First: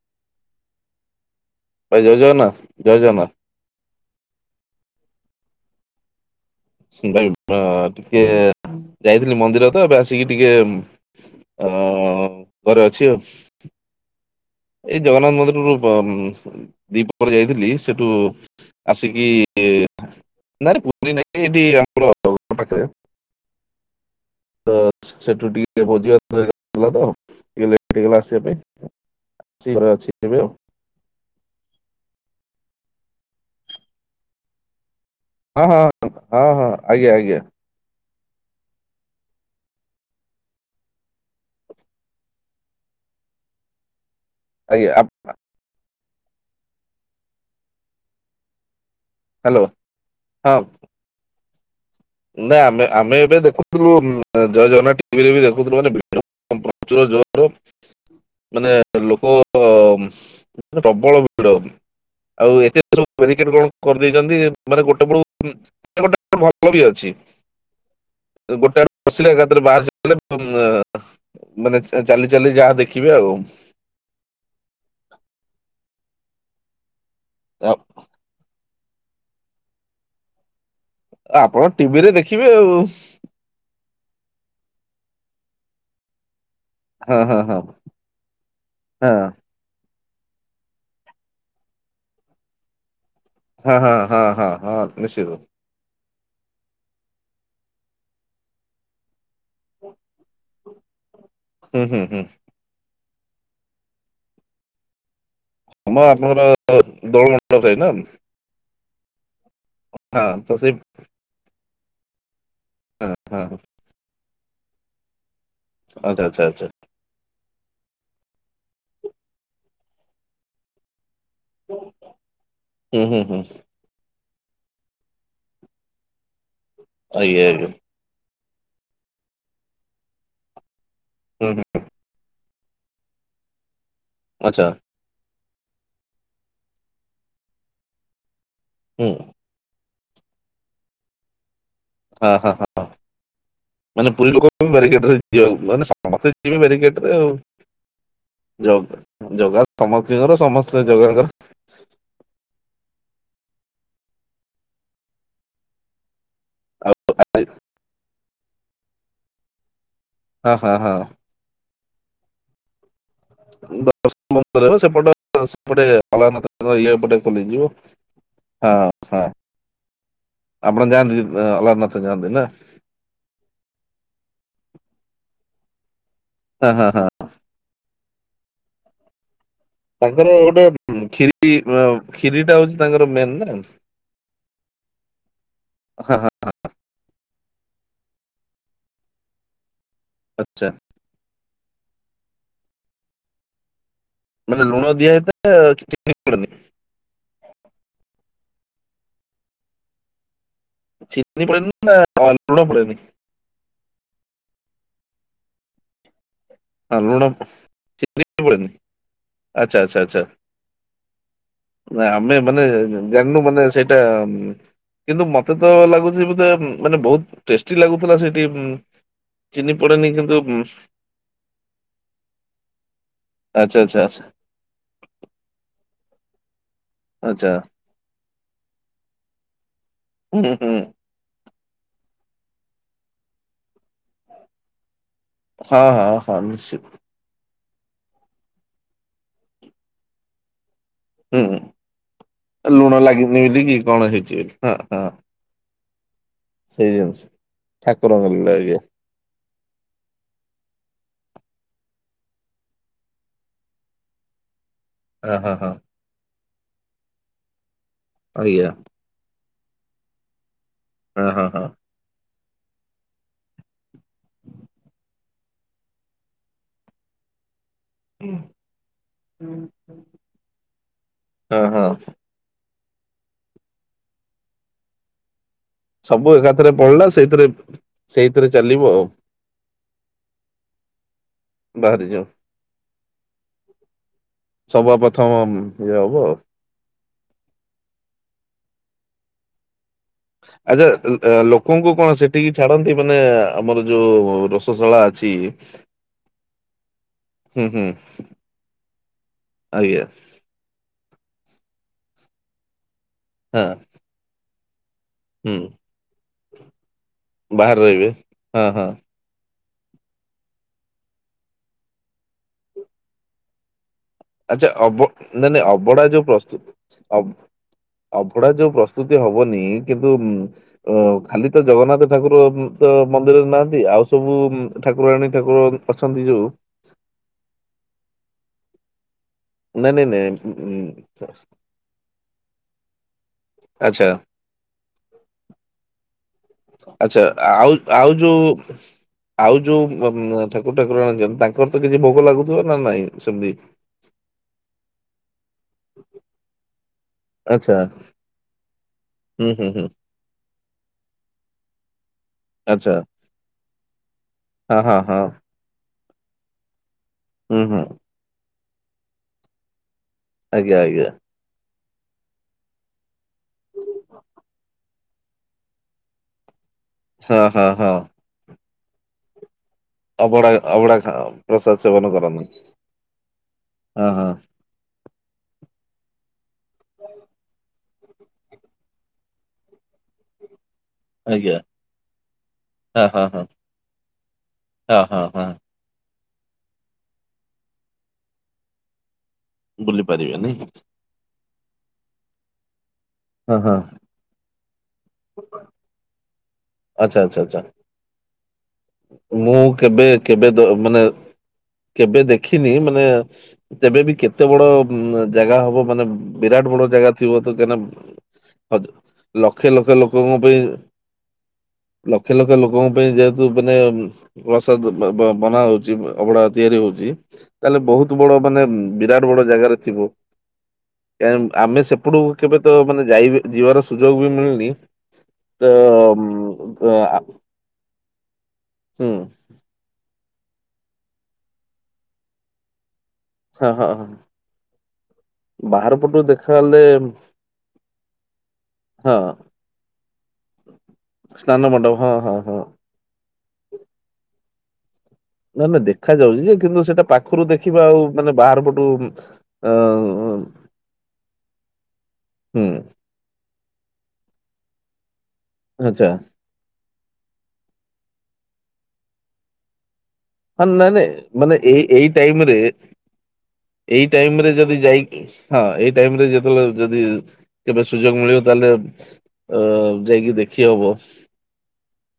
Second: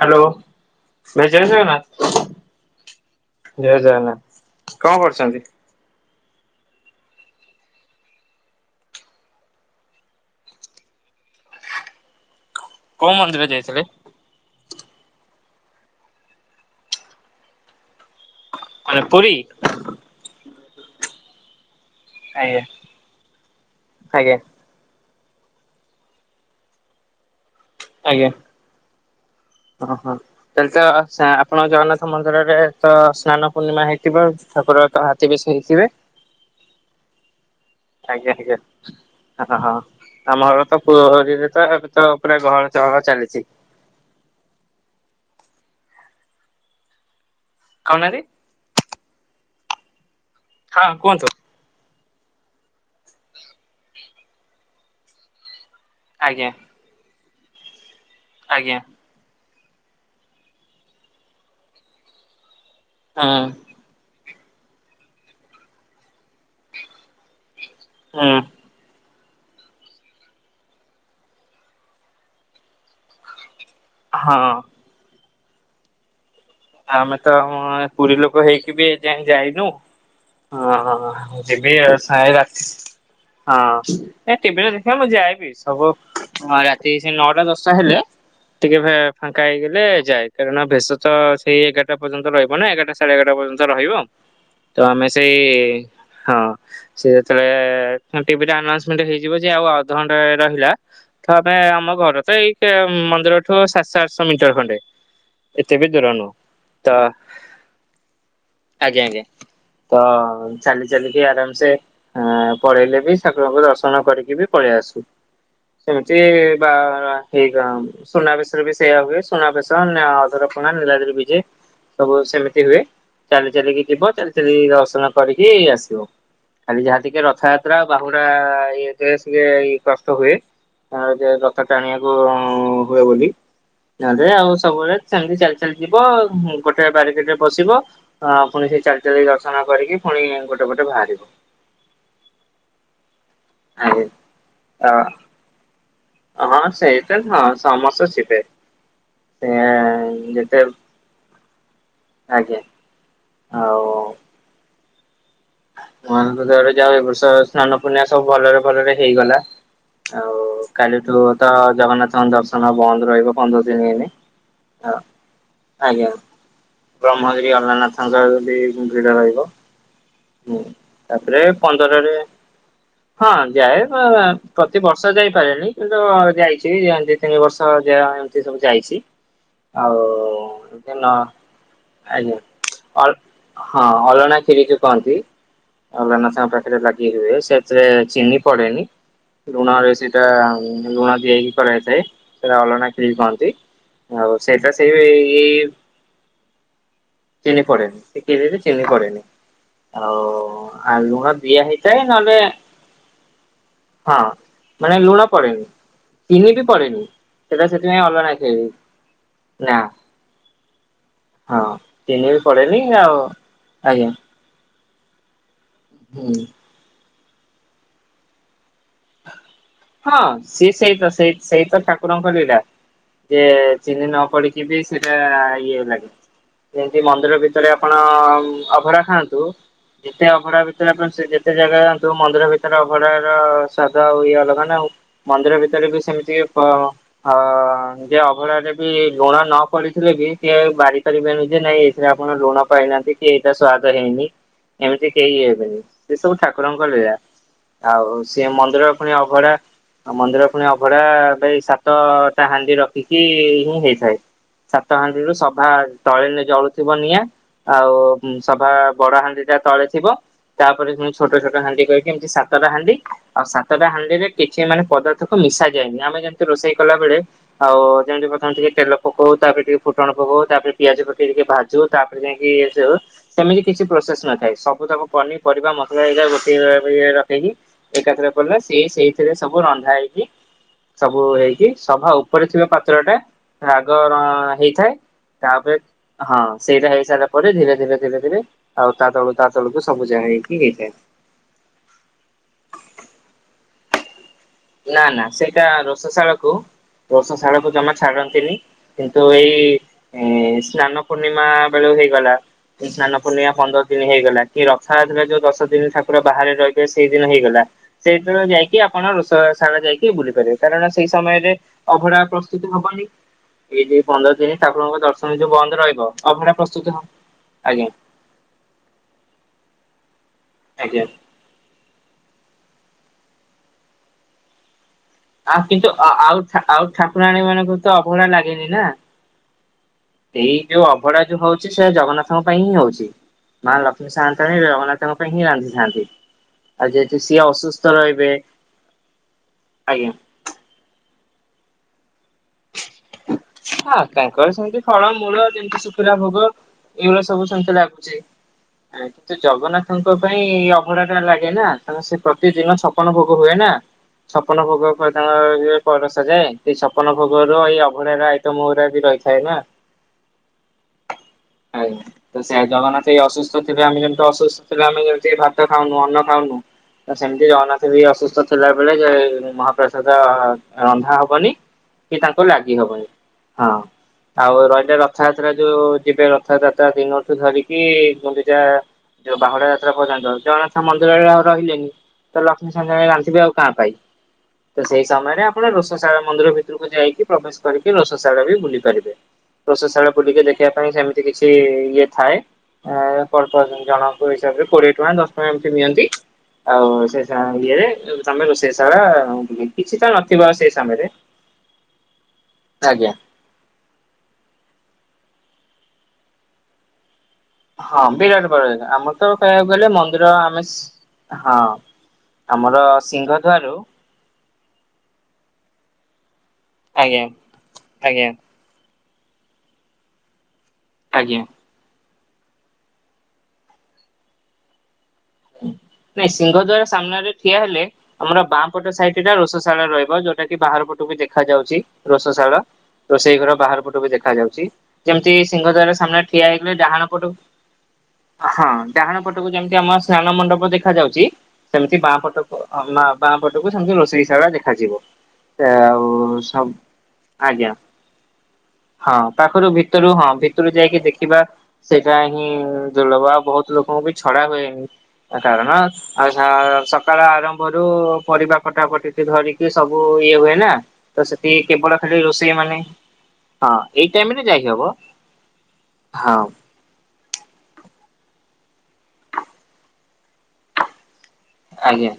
Hello ଭାଇ ଜୟ ଜଗନ୍ନାଥ। ଭାଇ ଜୟ ଜଗନ୍ନାଥ ଜୟ ଜଗନ୍ନାଥ। ଜୟ ଜଗନ୍ନାଥ କଅଁ କରୁଚ଼ନ୍ତି? ଟିକେ ଯାଇଥିଲି ମନ୍ଦିର ତ, ଏବେ ଆସିକି ଟିକେ ଓ କୋଉ ମନ୍ଦିରରେ ଯାଇଥିଲେ? ଏଇ ଜଗନ୍ନାଥ ମନ୍ଦିର ଦିପହରେ ଯାଇଥିଲି, ସେଠୁ ମାନେ ଆସିକି, ପୁରୀ? ନାରେ ବୁଲି ନାଇ ଏମତି। [unintelligible] ଆଜ୍ଞା। ପାଖରେ। ଆଜ୍ଞା ତ ସେଠୁ ଟିକେ ଭୋଜିିଭାତ ହେଇ ଯାଇଥିଲା ତ, ଟିକେ ଲେଟ ହେଇଗଲା ଆଜ୍ଞା ଆସିବା ପାଇଁ। ଆସିକି ଘରେ ହଁ ଅଛି ହଁ। ଏବେ ଆଉ ତ ଆପଣ ଜଗନ୍ନାଥ ମନ୍ଦିରରେ ତ ସ୍ନାନ ପୂର୍ଣ୍ଣିମା ହେଇଥିବ, ଠାକୁର ତ ବେଶ ହଁ ହେଇଥିବେ ହଁ ହଁ ହଁ ଆଜ୍ଞା ଆଜ୍ଞା। ଆଜ୍ଞା ଆଜ୍ଞା। ହ ହଁ ଆମ ଘର ତ ପୁରୀରେ ତ ଏବେ ତ ପୁରା ଗହଳ ଚହଳ ଚାଲିଛି। ଆଜ୍ଞା ଆ ଖାଉ ନାହାନ୍ତି? ହାଲୋ ହଁ। ହଁ କୁହନ୍ତୁ? ନାଇଁ ଆମେ, ଆମେ ଏବେ ଦେଖୁଥିଲୁ ଜୟ ଜଗନ୍ନାଥ ଟିଭିରେ ବି ଦେଖୁଥିଲୁ, ମାନେ ଭିଡ଼ ଆଜ୍ଞା ପ୍ରଚୁର ଜୋରେ। ଆ, ମାନେ ଆଜ୍ଞା ଲୋକ ହ ପ୍ରବଳ ଭିଡ, ଆଉ ଏବେ ସବୁ [unintelligible] ହୁଁ କଣ? କରିଦେଇଛନ୍ତି ମାନେ ଗୋଟେ ପଳୁ ଗୋଟେ ଭଲ ବି ଅଛି। ହଁ ଅଁ। ଗୋଟେଆଡୁ ପସିଲେ, ଏକାଥରେ ବାହାରି ସାଇଲେ ପୁଣି ମାନେ ଚାଲି ଚାଲି ଯାହା ଦେଖିବେ ଆଉ। ହଁ ଅଁ। ଆମେ ତମ ଆ- ପୁରୀ ଲୋକ ହେଇକି ବି ଯାଇ ଯାଇନୁ, ହଁ ହଁ। ଓ ଆପଣ ଯିବି ଆଉ, ଟିଭିରେ ଦେଖିବେ ଆଉ [unintelligible] ହଁ, ଏ ଟିଭିରେ ଦେଖିବା ମୁଁ ଯାଏବି, ସବୁ ସେ ହଁ ହଁ ନଅଟା ଦଶଟା ହଁ ହେଲେ, ଟିକେ ଫାଙ୍କା ହେଇଗଲେ ଯାଏ, କାରଣ ବେଶତ ସେଇ ଏଗାରଟା ପର୍ଯ୍ୟନ୍ତ ରହିବ ନା, ଏଗାରଟା ସାଢେ ଏଗାରଟା ପର୍ଯ୍ୟନ୍ତ ହଁ ହଁ ହଁ ରହିବ, ହଁ ହଁ ତ ହଁ ଆମେ ନିଶ୍ଚିତ ସେଇ ହଁ ସେ ଯେତେବେଳେ ଟିଭି ଆଉନ୍ସମେଣ୍ଟ ହେଇଯିବ ଯେ, ଆଉ ଅଧଘଣ୍ଟା ରହିଲା, ତ ଆମେ ହୁଁ ଆମ ହୁଁ ହୁଁ ଘର ତ ଏଇ ମନ୍ଦିରଠୁ ସାତଶହ ଆଠଶହ ମିଟର ଖଣ୍ଡେ, ଏତେ ବି ଆମ ଦୂର ନୁହଁ। ତ [unintelligible] ଆଜ୍ଞା ଆଜ୍ଞା, ତ ହଁ ତ ସେଇ ଚାଲି ଚାଲିକି ଆରାମସେ ପଳେଇଲେ ବି, ହଁ ହଁ ଠାକୁରଙ୍କୁ ଦର୍ଶନ କରିକି ବି ପଳେଇ ଆସୁ। ସେମିତି ଆଚ୍ଛା ଆଚ୍ଛା ଆଚ୍ଛା ବା ହେଇ ସୁନାବେେଶରେ ବି ସେୟଆ ହୁଏ, ସୁନାବେଶ, ଅଧରପଣା, ନୀଳାଦ୍ରୀବିଜେ। ସବୁ ସେମିତି ହୁଏ, ହୁଁ ହୁଁ ହୁଁ ଚାଲି ଚାଲିକି ଯିବ, ଚାଲି ଚାଲି ଦର୍ଶନ କରିକି ଆସିବ, ଖାଲି ଯାହା ଟିକେ ଆଜ୍ଞା ଆଜ୍ଞା ରଥଯାତ୍ରା ବାହୁଡା ଇଏ [unintelligible] କଷ୍ଟ ହୁଏ। ତାଙ୍କର ହୁଁ ହୁଁ ରଥା ଟାଣିବାକୁ ହୁଏ ବୋଲି। ନଲେ ଆଉ ଆଚ୍ଛା ସବୁବେଳେ ସେମିତି ଚାଲି ଚାଲି ଯିବ ଗୋଟେ ବାରିକେଡ ରେ ବସିବ। ହଁ ପୁଣି ସେଇ ଚାଲି ହୁଁ ଚାଲି ଦର୍ଶନ କରିକି, ପୁଣି ଗୋଟେ ଗୋଟେ ପଟେ ବାହାରିବ। ହଁ ହଁ ହଁ, ଆଜ୍ଞା ମାନେ ପୁରୀ ଲୋକ ବାରିକେଟ ଯିବାକୁ ମ ସମସ୍ତେ ଅ ଯିବେ ହଁ ବାରିକେଡରେ ସେଇଟା ଆଉ, ହଁ ସମସ୍ତେ ଯିବେ। ସେ ଜଗା ସମସ୍ତଙ୍କର ଯେତେ ସମସ୍ତେ ଜଗାଙ୍କର ଆଜ୍ଞା, ଆଉ [unintelligible] ଯାଉ ଆଉ ଏ ବର୍ଷ ଆଇ- ସ୍ନାନ ପୂର୍ଣ୍ଣିଆ ସବୁ ଭଲରେ ଭଲରେ ହେଇଗଲା। ଆଉ ହଁ ହଁ ହଁ କାଲିଠୁ ତ ଜଗନ୍ନାଥଙ୍କ ଦର୍ଶନ ବନ୍ଦ ରହିବ ପନ୍ଦର ଦିନ ଦିନ ଦର୍ଶନ ବନ୍ଦ ରହିବ ହଁ ସେପଟ ସେପଟେ ଆଜ୍ଞା ଅଲାରନାଥଙ୍କ ଇଏ ପଟେ ବ୍ରହ୍ମଗିରି ଖୋଲିଯିବ ଅଲାରନାଥଙ୍କ ଯଦି ହଁ ଭିଡ ହଁ ରହିବ। ହୁଁ ଆପଣ ଯାନ୍ତି ତାପରେ ଆ୍ନାଥ ପନ୍ଦରରେ ଯାଆନ୍ତି ନା ହଁ ଯାଏ ପ୍ରତି ବର୍ଷ ଯାଇପାରେନି କିନ୍ତୁ ହଁ ହଁ ଯାଇଛି। ହଁ ତିନି ବର୍ଷ ଯହା ଏମିତି ସବୁ ଯାଇଛି। ଆଉ ତାଙ୍କର ଗୋଟେ ଉଁ, ନ କ୍ଷୀରି ଅ, ଆଜ୍ଞା କ୍ଷୀରିଟା ହଉଛି ତାଙ୍କର ଅ ମେନ୍ ନା ହଁ ଅଲଣା ଖିରିକି କହନ୍ତି। ଆଉ ହଁ ଲାନ ହଁ [unintelligible] ପାଖରେ ଲାଗି ହୁଏ ସେଥିରେ ଚିନି ପଡେନି ଋଣ ସେଟା ଆଚ୍ଛା ଲୁଣ ଦିଆକି କରାଇଥାଏ ସେଟା ଅଲଣା ଖଳି କହନ୍ତି। ହଉ ମାନେ ସେଇଟା ଲୁଣ ସେଇ ଦିଆ ହେଇଥାଏ ଏଇ ଚିନି ପଡେନି ଚିନି ପଡେନି ସେ ଖିରି ରେ ଚିନି ପଡେନି। ଆଉ ଲୁଣ ଚିନି ଦିଆ ପଡେନି ନା ହେଇଥାଏ ଅ, ନହେଲେ ଲୁଣ ପଡେନି ହଁ ମାନେ ଲୁଣ ପଡେନି ଚନି ବି ହ ପଡେନି ଲୁଣ ସେଟା ସେଥିପାଇଁ ଚି ଅଲଣା ଖେଳି ପଡେନି ନା ଆଛା ଆଚ୍ଛା ଆଛା। ହଁ ନା ତିନି ଆମେ ବି ମାନେ ପଡେନି ଆଉ ଜାଣିନୁ ମାନେ ସେଇଟା ଆଜ୍ଞା କିନ୍ତୁ ମତେ ତ ଲାଗୁଛି। ହୁଁ ବୋଧେ ମାନେ ବହୁତ ଟେଷ୍ଟି ଲାଗୁଥିଲା ସେଠି। ଚିନି ପଡେନି ହଁ କିନ୍ତୁ ଉଁ, ସିଏ ସେଇତ ସେଇ ସେଇତ ଠାକୁରଙ୍କର ଲିଳା ଯେ ଆଚ୍ଛା ଆଚ୍ଛା ଚିନି ଆଚ୍ଛା ନ ପଡିକି ସେଇଟା ଇଏ ଲାଗେ ଯେମିତି ମନ୍ଦିର ଆଚ୍ଛା ଭିତରେ ଆପଣ ଅଭଢା ଖାଆନ୍ତୁ। ଯେତେ ହୁଁ ଅଭଢା ହୁଁ ଭିତରେ ଆପଣ ସେ ଯେତେ ଜାଗା ଯାଆନ୍ତୁ। ମନ୍ଦିର ଭିତରେ ଅଭଢାର ସୂାଦ ଆଉ ଇଏ ଅଲଗା ନା ଆଉ। ମନ୍ଦିର ହଁ ଭିତରେ ବି ହଁ ସେମିତି ହଁ ନିଶ୍ଚିତ ହଁ ଯେ ଅଭଢାରେ ବି ଲୁଣ ନ ପଡିଥିଲେ ବି ସିଏ ବାରି କରିବେନି ହୁଁ ଯେ ହୁଁ। ନାଇଁ ଏଥିରେ ଆପଣ ଲୁଣ ପାଇନାହାନ୍ତି। କି ଲାଗିନି ଏଇଟା ବୋଲି ସ୍ଵାଦ କଣ ହେଇନି। ହେଇଛି ବୋଲି ହଁ ହଁ ଏମିତି କେହି ହେବେନି। ସେ ସବୁ ଠାକୁରଙ୍କ ସେଇ ଲିଳା। ଜିନିଷ ଆଉ ଠାକୁରଙ୍କ ଲୀଳା ସିଏ ଆଜ୍ଞା ମନ୍ଦିର ପୁଣି ଅଭଢା ଆଉ ମନ୍ଦିର ପୁଣି ଅଭଢା ସାତଟା ହାଣ୍ଡି ରଖିକି ହିଁ ହେଇଥାଏ। ସାତହାଣ୍ଡିରୁୁ ହଁ ହଁ ସଭା ହଁ ତଳେ ଜଳୁଥିବ ନିଆଁ। ଆଉ ଆଜ୍ଞା ସଭା ବଡ ହାଣ୍ଡି ଟା ତଳେ ଥିବ। ତାପରେ ହଁ ଛୋଟ ହଁ ଛୋଟ ହାଣ୍ଡି ହଁ କହିି ଏମତି ସାତଟା ହାଣ୍ଡି। ଆଉ ସାତଟା ହାଣ୍ଡିରେ କିଛି ମାନେ ପଦାର୍ଥକୁ ମିଶା ଯାଏନି। ଆମେ ଯେମିତି ରୋଷେଇ କଲା ବେଳେ ଆଉ ଯେମତି ପ୍ରଥମେ ଟିକେ ତେଲ ପକଉ ତାପରେ ଟିକେ ଫୁଟଣ ପକଉ ତାପରେ ପିଆଜ ପକେଇ ଟିକେ ହଁ ଭାଜୁ ହଁ ତାପରେ ଯାଇକି ସବୁ ସେମିତି କିଛି ପ୍ରୋସେସ ନ ଥାଏ। ସବୁ ତାକୁ ପନିପରିବା ମ ଏ ସବୁ ଗୋଟେ ଏକାଥରେ ପଡିଲା ସେଇଥିରେ ରଖିକି ଏକାଥେର ସେଇଥିରେ କଲେ। ସେ ଚାଲିବ ଆଉ ସେଇଥିରେ ସବୁ ରନ୍ଧା ହେଇକି ସବୁ ହେଇକି ସଭା ବାହାରିଯିବ ଉପରେ ଥିବା ପାତ୍ର ଟା ଆଗ ହେଇଥାଏ। କମ ତାପରେ ଇଏ ହବ। ହଁ ସେଇଟା ହେଇସାରିଲା ପରେ ଧୀରେ ଧୀରେ ଧୀରେ ଧୀରେ ଆଉ ତା ତଳୁ ତା ତଳକୁ ସବୁ ଜାଗ ହେଇକି ହେଇଥାଏ। ଆ ଲୋକଙ୍କୁ କଣ ସେଠିକି ଛାଡନ୍ତି। ମାନେ ଆମର ଯୋଉ ରୋଷଶାଳା ନା ନା ଅଛି ସେଇଟା ରଷେଇ ସାଳକୁ ରୋଷେଇ ହୁଁ, ସାଳକୁ ହୁଁ, ଜମା ଛାଡନ୍ତିନି। କିନ୍ତୁ ଏଇ ଆଜ୍ଞା, ସ୍ନାନ ପୂର୍ଣ୍ଣିମା ବେଳୁ ହେଇଗଲା। ସ୍ନାନ ପୂର୍ଣ୍ଣିମା ହଁ, ପନ୍ଦର ଦିନ ହେଇଗଲା। କି ରଥାଯାତ୍ରାରେ ଯୋଉ ହୁଁ, ଦଶ ଦିନ ଠାକୁର ବାହାରେ ରହିବେ ସେଇଦିନ ହେଇଗଲା। ବାହାରେ ରହିବେ? ସେଇଦିନ ହଁ, ଯାଇକି ହଁ, ଆପଣ ସାରା ଯାଇକି ବୁଲି ପାରିବେ। କାରଣ ସେଇ ସମୟରେ ଅଭଢା ପ୍ରସ୍ତୁତ ହବନି। ଏଇ ଯୋ ପନ୍ଦର ଦିନ ଆଚ୍ଛା ଅବ ଠାକୁରଙ୍କ ଦର୍ଶନ ଯୋଉ ନାଇଁ ନାଇଁ ବନ୍ଦ ଅବଢ଼ା ରହିବ। ଅଭଢା ପ୍ରସ୍ତୁତ ହବ। ଆଜ୍ଞା ଅଭଢା ଯୋଉ ପ୍ରସ୍ତୁତି ହବନି। କିନ୍ତୁ ଆଜ୍ଞା ଖାଲି ତ ଜଗନ୍ନାଥ ଠାକୁର ତ ମନ୍ଦିରରେ ନାହାନ୍ତି। ଆଉ ସବୁ ଠାକୁରାଣୀ ଆଉ ଠାକୁର କିନ୍ତୁ ଅଛନ୍ତି। ଆଉ ଯେଉଁ ଆଉ ଠାକୁରାଣୀ ମାନଙ୍କୁ ତ ଅଭଢା ଲାଗେନି ନା। ନାଇ ନାଇ ଏଇ ଯୋଉ ଅଭଢା ଯୋଉ ହଉଛି। ସେ ଜଗନ୍ନାଥଙ୍କ ପାଇଁ ହିଁ ହଉଛି। ମା ଆଚ୍ଛା ଲକ୍ଷ୍ମୀ ସାଆନ୍ତେ ଜଗନ୍ନାଥଙ୍କ ପାଇଁ ହିଁ ରାନ୍ଧିଥାନ୍ତି। ଆଉ ଯେହେତୁ ଆଛା। ସିଏ ଆଉ ଅସୁସ୍ଥ ଆଉ ରହିବେ ଯୋଉ ଆଉ ଆଜ୍ଞା ଯୋଉ ଠାକୁର ଠାକୁରାଣୀ ଅଛନ୍ତି। ତାଙ୍କର ତ କିଛି ଭୋଗ ଲାଗୁଥିବ ନା ନାଇଁ ସେମିତି। ହଁ ତାଙ୍କର ସେମିତି ଫଳ ମୂଳ ଯେମିତି ଶୁଖିଲା ଭୋଗ ଏଇଭଳିଆ ସବୁ ଆଚ୍ଛା। ସେମିତି ଲାଗୁଛି। କିନ୍ତୁ ହୁଁ ହୁଁ ହୁଁ ଜଗନ୍ନାଥଙ୍କ ପାଇଁ ଅଭଡ଼ା ଟା ଲାଗେ ନା। କାରଣ ସେ ପ୍ରତିଦିନ ଆଚ୍ଛା ଛପନ ଭୋଗ ହୁଏ ନା। ଛପନ ହଁ ଭୋଗ ହଁ ହଁ ତାଙ୍କ ଇଏ ପରଶା ଯାଏ ଏଇ ଛପନ ହୁଁ ଭୋଗର ଏଇ ହୁଁ ଅଭଡ଼ା ର ଆଇଟମ୍ ଗୁରା ବି ରହିଥାଏ ନା। ଆଜ୍ଞା। ଆଜ୍ଞା। ଆଗ ସେ ଜଗନ୍ନାଥ ଏ ଅସୁସ୍ଥ ଥିବେ ଆମେ ଯେମିତି ଅସୁସ୍ଥ ଥିଲେ ଆମେ ଯେମିତି ଭାତ ଖାଉନୁ। ଅନ୍ନ ଖାଉନୁ। ନା ହଁ ସେମିତି ହଁ ଜଗନ୍ନାଥ ହଁ ବି ଅସୁସ୍ଥ ଥିଲା। ବେଳେ ଯେ ମହା ପ୍ରସାଦ ଅବଡା ଅବଡା ରନ୍ଧା ହବନି। ପ୍ରସାଦ ସେବନ କି ତାଙ୍କୁ କରନ୍ତି ଲାଗ ଗି ହବନି। ହଁ ଆଉ ରହିଲେ ର ଥଯାତ୍ରା ଯୋଉ ଯିବେ। ରଥଯାତ୍ରା ଦିନଠୁ ଧରିକି ଗୁଣ୍ଡିଚା ଯୋଉ ବାହୁଡ଼ା ଯାତ୍ରା ପର୍ଯ୍ୟନ୍ତ। ଯଣ ମନ୍ଦିରରେ ଆଉ ଆଜ୍ଞା। ରହିଲେନି। ତ ଲକ୍ଷ୍ମୀ ହଁ ସାଆନ୍ତାଣୀ ହଁ ହଁ ରାନ୍ଧିବେ ଆଉ କାହା ପାଇଁ? ତ ହଁ ସେଇ ହଁ ସମୟରେ ହଁ ଆପଣ ରୋଷ ସାଳା ମନ୍ଦିର ଭିତରକୁ ଯାଇକି ପ୍ରବେଶ କରିକି ରୋସସାଳା ବି ବୁଲି ପାରିବେ। ବୁଲି ରୋଷସାଳା ବୁଲିକି ପାରିବେନି ଦେଖିବା ପାଇଁ ସେମି ତି କିଛି ଇଏ ଥାଏ ଆ ପର ହଁ ହଁ ପର୍ସନ ଜଣକ ହିସାବରେ କୋଡ଼ିଏ ଟଙ୍କା ଦଶ ଟଙ୍କା ଏମିତି ନିଅନ୍ତି। ଆଉ ଆଚ୍ଛା ସେ ଆଚ୍ଛା ସ ଆଚ୍ଛା। ଇଏରେ ତମେ ରୋଷେଇସାଳା ମୁଁ ବୁଲି କିଛି କେବେ ତ କେବେ ନଥିବ ଦ- ସେଇ ମାନେ ସମୟରେ। କେବେ ଦେଖିନି ମାନେ ଆଜ୍ଞା ତେବେ ବି କେତେ ବଡ଼ ଉଁ ଜାଗା ହବ ମାନେ ବିରାଟ ବଡ଼ ଜାଗା ଥିବ ତ [unintelligible] ହଁ ବିରାଟ ବଡ଼ ଜାଗା ଆମର ତ ଲକ୍ଷ କହିବାକୁ ଗଲେ ଲକ୍ଷ ମନ୍ଦିର ଲୋକଙ୍କ ପାଇଁ ଆମେ ସ ହଁ। ଲକ୍ଷ ଲକ୍ଷ ଆମର ଲୋକଙ୍କ ପାଇଁ ଯେହେତୁ ମାନେ ସିଂହଦ୍ୱାରୁ ପ୍ରସାଦ ବ ବ ବନା ହଉଛି ଅ ଅଭଡ଼ା ତିଆରି ହଉଛି ଆଜ୍ଞା ତାହେଲେ ବହୁତ ଆଜ୍ଞା ବଡ଼ ମାନେ ବିରାଟ ବଡ଼ ଜାଗାରେ ଥିବ। ଆଜ୍ଞା। ଏମ ଆମେ ସେପଟକୁ କେବେ ତ ମାନେ ଯାଇବି ଯିବାର ସୁଯୋଗ ବି ମିଳୁନି। ନାଇଁ ସିଂହଦ୍ଵାର ସାମ୍ନାରେ ଠିଆ ହେଲେ ଆମର ବାଁପଟ ହୁଁ ସାଇଟ୍ ଟା ରୋଷ ଶାଳରେ ରହିବ ଯୋଉଟା କିି ବାହାର ପଟକୁ ଦେଖାଯାଉଛି ରୋସଶାଳ। ରୋଷେଇ ଘର ହଁ ବାହାର ହଁ ପଟୁ ହଁ ବି ଦେଖାଯାଉଛି ଯେମିତି ବାହାର ସିଂହଦ୍ୱାର ପଟୁ ସାମ୍ନାରେ ଠିଆ ହେଇଗଲେ ଦେଖାହେଲେ ଡାହାଣ ପଟୁ ହଁ ହଁ ଡାହାଣ ପଟକୁ ଯେମତି ଆମ ସ୍ନାନ ମଣ୍ଡପ ଦେଖା ଯାଉଛି ସ୍ନାନ ମଣ୍ଡପ ସେମିତି ହଁ ବାଁ ହଁ ପଟକୁ ହଁ ନାଁ ବାଁ ପଟକୁ ସେମିତି ରୋଷେଇସାଳା ଦେଖାଯିବ। ନା ନା ଆଉ ଦେଖା ଯାଉଛି ଯେ ସବ କିନ୍ତୁ ସେଟା ପାଖରୁ ଆଜ୍ଞା ଦେଖିବା ଆଉ ମାନେ ବାହାର ପଟୁ ହଁ ପାଖରୁ ଅ ଭିତରୁ ହଁ ଭିତ ତୁରୁ ଯାଇକି ଦେଖିବା ସେଇଟା ହିଁ ହୁଁ ଦୁର୍ଲଭ ଆଉ ବହୁତ ଲୋକଙ୍କୁ ବି ଛଡ଼ା ହୁଏନି ଆ କାରଣ ଆଚ୍ଛା ଆଉ ସ ଆ ସକାଳ ଆରମ୍ଭରୁ ପରିବା କଟା କଟି ଏ ଧରିକି ସବୁ ଇଏ ହୁଏ ହଁ ନା ନାଇଁ ନାଇଁ ତ ସେଠି ମାନେ ଏଇ କେବଳ ଏଇ ଖାଲି ଟାଇମ ରୋଷେଇଆ ରେ ମାନେ ଏଇ ଟାଇମ ରେ ଯଦି ଯାଇକି ହଁ ଏଇ ଟାଇମ ରେ ହଁ ଯେତେବେଳେ ଯଦି କେବେ ସୁଯୋଗ ମିଳିବ ତାହେଲେ ଆ ଯାଇକି ଦେଖି ହବ। ଆଜ୍ଞା।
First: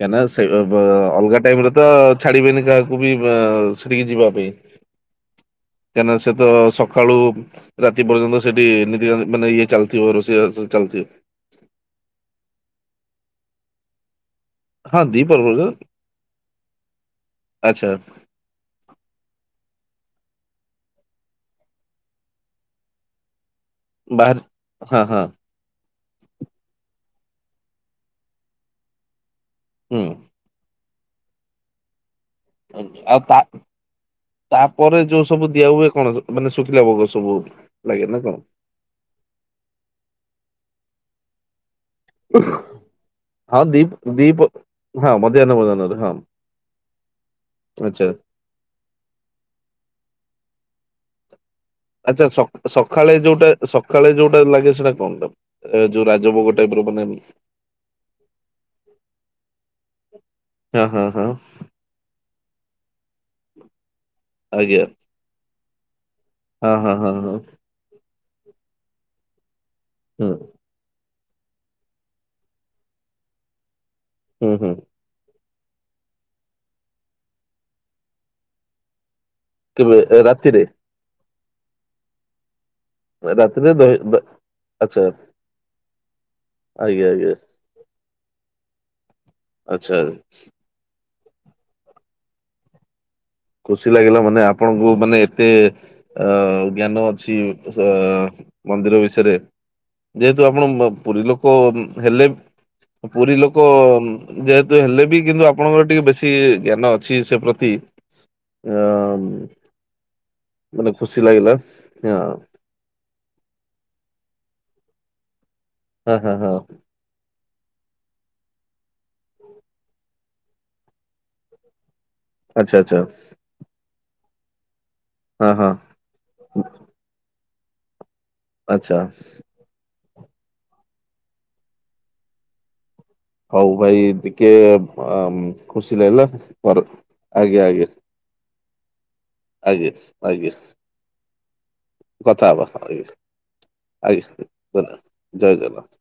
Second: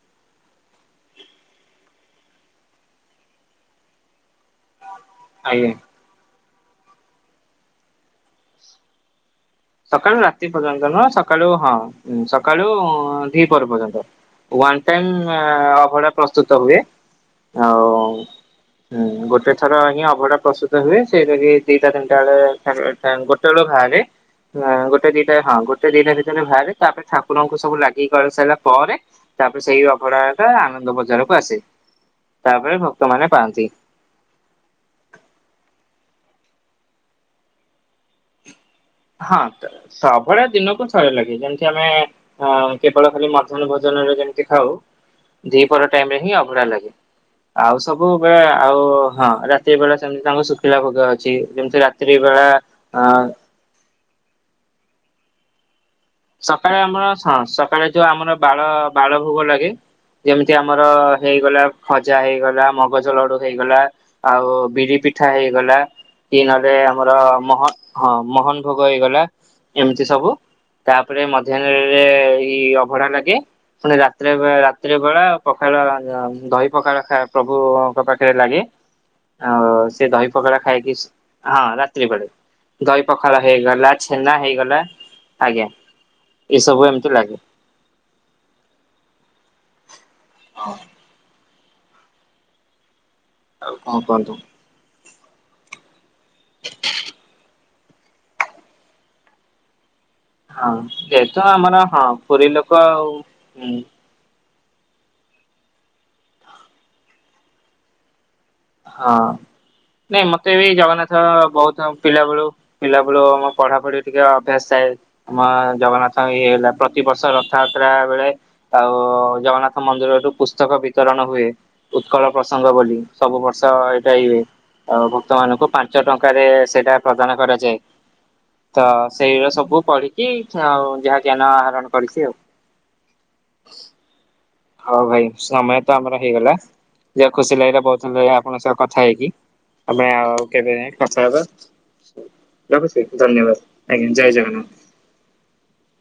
କାଇଁ ନାଁ ସେ ଅ ବ ଅଲଗା ଟାଇମରେ ତ ଛାଡ଼ିବେନି କାହାକୁ ବି ଅ ସେଠିକି ଯିବା ପାଇଁ। ଆଜ୍ଞା। କାଇଁ ନା ସେ ତ ସଖାଳୁ ରାତି ପର୍ଯ୍ୟନ୍ତ ସେଠି ନିତି ମାନେ ଇଏ ଚାଲିଥିବ ସକାଳୁ ରାତି ରୋଷେଇ ପର୍ଯ୍ୟନ୍ତ ଚାଲିଥିବ ନୁହଁ ସକାଳୁ ହଁ ଉଁ ସକାଳୁ ଦି ପହର ପର୍ଯ୍ୟନ୍ତ। ୱାନ ହଁ ଟାଇମ୍ ଆ ଦିପହର ପର୍ଯ୍ୟନ୍ତ ଅଭଡ଼ା ପ୍ରସ୍ତୁତ ହୁଏ ଆଚ୍ଛା ଆଉ ହୁଁ ଗୋଟେ ଥର ହିଁ ଅଭଡ଼ା ପ୍ରସ୍ତୁତ ହୁଏ ସେଇଟା କି ଦିଟା ତିନିଟା ବେଳେ ଖାନ ଗୋଟେ ବେଳୁ ଖାନ୍ତି। ବାହାରେ ହଁ ଗୋଟେ ଦିଟା ହଁ ଗୋଟେ ଦିଟା ଭିତରେ ବାହାରେ ତାପରେ ଠାକୁରଙ୍କୁ ସବୁ ଲାଗି କରି ସାରିଲା ପରେ ତାପରେ ସେଇ ହୁଁ ଅଭଡ଼ା ଏକା ଆନନ୍ଦ ବଜାରକୁ ଆସେ। ତାପରେ ଉଁ ଆଉ ଭକ୍ତମାନେ ତା ପାଆନ୍ତି। ତାପରେ ଯୋଉ ସବୁ ଦିଆ ହୁଏ କଣ ମାନେ ଶୁଖିଲା ଭୋଗ ସବୁ ଲାଗେ ନା କଣ? ହଁ ସବୁଭଳିଆ ଦିନକୁ ଥରେ ଲାଗେ ଯେମିତି ଆମେ ହ କେବଳ ଖାଲି ହଁ ମଧ୍ୟାହ୍ନ ଦି ଭୋଜନରେ ଦି ଯେମିତି ଖାଉ ହଁ ମଧ୍ୟାହ୍ନ ଦିପହର ଭୋଜନରେ ଟାଇମ ହଁ ରେ ହିଁ ଅଭଡ଼ା ଲାଗେ। ଆଉ ଆଚ୍ଛା ସବୁବେ ଆଉ ହଁ ରାତି ବେଳେ ସେମିତି ତାଙ୍କ ଶୁଖିଲା ଭୋଗ ଅଛି ଯେମିତି ରା ଆଚ୍ଛା ସ ସଖାଳେ ଯୋଉଟା ସଖାଳେ ଯୋଉଟା ଲାଗେ ସେଟା କଣଟା ଏ ଯୋଉ ରାଜ ସକାଳେ ଆମର ହଁ ସକାଳେ ଯୋଉ ଆମର ବାଳ ବାଳ ଭୋଗ ଲାଗେ। ଯେମିତି ଆମର ହଁ ହଁ ହଁ ହେଇଗଲା ଖଜା ହେଇଗଲା ମଗଜ ଲଡୁ ହେଇଗଲା ଆଉ ଆଜ୍ଞା ବିରି ପିଠା ହେଇଗଲା। କି ନହେଲେ ହଁ ହଁ ହଁ ଆମର ହଁ ମହ ହଁ ମହନ ଭୋଗ ହେଇଗଲା ଏମିତି ହୁଁ ସବୁ। ତାପରେ ମଧ୍ୟାହ୍ନରେ ଏଇ ଅଭଢା ଲାଗେ ପୁଣି ରାତିରେ ଏ ହୁଁ ହୁଁ ରାତିରେ ଅଭଡ଼ା ପଖାଳ ଉଁ ଦହି ପଖାଳ ଖା ପ୍ରଭୁଙ୍କ ପାଖରେ ଲାଗେ। ଆଉ କେବେ ସେ ଏ ଦହି ପଖାଳ ରାତିରେ ଖାଇକି ସ ହଁ ରାତ୍ରି ବେଳେ। ଦହି ପଖାଳ ରାତିରେ ହେଇଗଲା ଦହି ଦ ଛେନା ହେଇଗଲା ଆଚ୍ଛା ଆଜ୍ଞା ଏସବୁ ଆଜ୍ଞା ଏମିତି ଆଜ୍ଞା ଲାଗେ। ଆଚ୍ଛା। ହଁ। ଆଉ ଖୁସି କଣ ଲାଗିଲା କୁହନ୍ତୁ। ମାନେ ଆପଣଙ୍କୁ ମାନେ ଏତେ ଅ ଜ୍ଞାନ ଅଛି। ସା ମନ୍ଦିର ବିଷୟରେ। ଯେହେତୁ ହଁ ଆପଣ ପୁରୀ ଯେହେତୁ ଲୋକ ଆମର ହଁ ହେଲେ ପୁରୀ ଲୋକ ଆଉ ପୁରୀ ଲୋକ ହୁଁ ଯେହେତୁ ହେଲେ ବି କିନ୍ତୁ ଆପଣଙ୍କର ଟିକେ ବେଶୀ ଜ୍ଞାନ ଅଛି ସେ ପ୍ରତି। ଅ ହଁ ନାଇଁ ମତେ ବି ମାନେ ଖୁସି ଜଗନ୍ନାଥ ଲାଗିଲା ବହୁତ ହଁ ପିଲା ବୁଳୁ ପିଲା ବେଳୁ ମ ପଢାପଢି ଟିକେ ଅଭ୍ୟାସ ଥାଏ, ମା ହଁ ଜଗନ୍ନାଥ ହଁ ଇଏ ହଁ ହେଲା ପ୍ରତିବର୍ଷ ରଥଯାତ୍ରା ବେଳେ ଆଉ ଜଗନ୍ନାଥ ମନ୍ଦିର ରୁ ପୁସ୍ତକ ବିତରଣ ହୁଏ। ଉତ୍କଳ ପ୍ରସଙ୍ଗ ଆଚ୍ଛା ବୋଲି ଆଚ୍ଛା ସବୁ ବର୍ଷ ଏଇଟା ହି ହୁଏ। ଆଉ ଭକ୍ତ ହଁ ମାନଙ୍କୁ ହଁ ପାଞ୍ଚ ଟଙ୍କାରେ ସେଟା ପ୍ରଦାନ କରାଯାଏ। ତ ଆଚ୍ଛା ସେଇ ର ସବୁ ପଢିକି ଆଉ ଯାହା ଜ୍ଞାନ ଆହରଣ କରିଛି ଆଉ। ହଉ ଭାଇ ଟିକେ ହଉ ଖୁସି ଲାଗିଲା ପର ଅଧିକା ଖୁସି ଲାଗିଲା ବହୁତ [unintelligible] ଆପଣଙ୍କ ସହ କଥା ହେଇକି ଆଜ୍ଞା ଆମେ ଆଉ ଆଜ୍ଞା କେବେ କଥା ହବା। କଥା ହବା ରଖୁଛି ଆଜ୍ଞା ଧନ୍ୟବାଦ ଆଜ୍ଞା, ଜୟ ଜଗନ୍ନାଥ। ଜୟ ଜଗନ୍ନାଥ।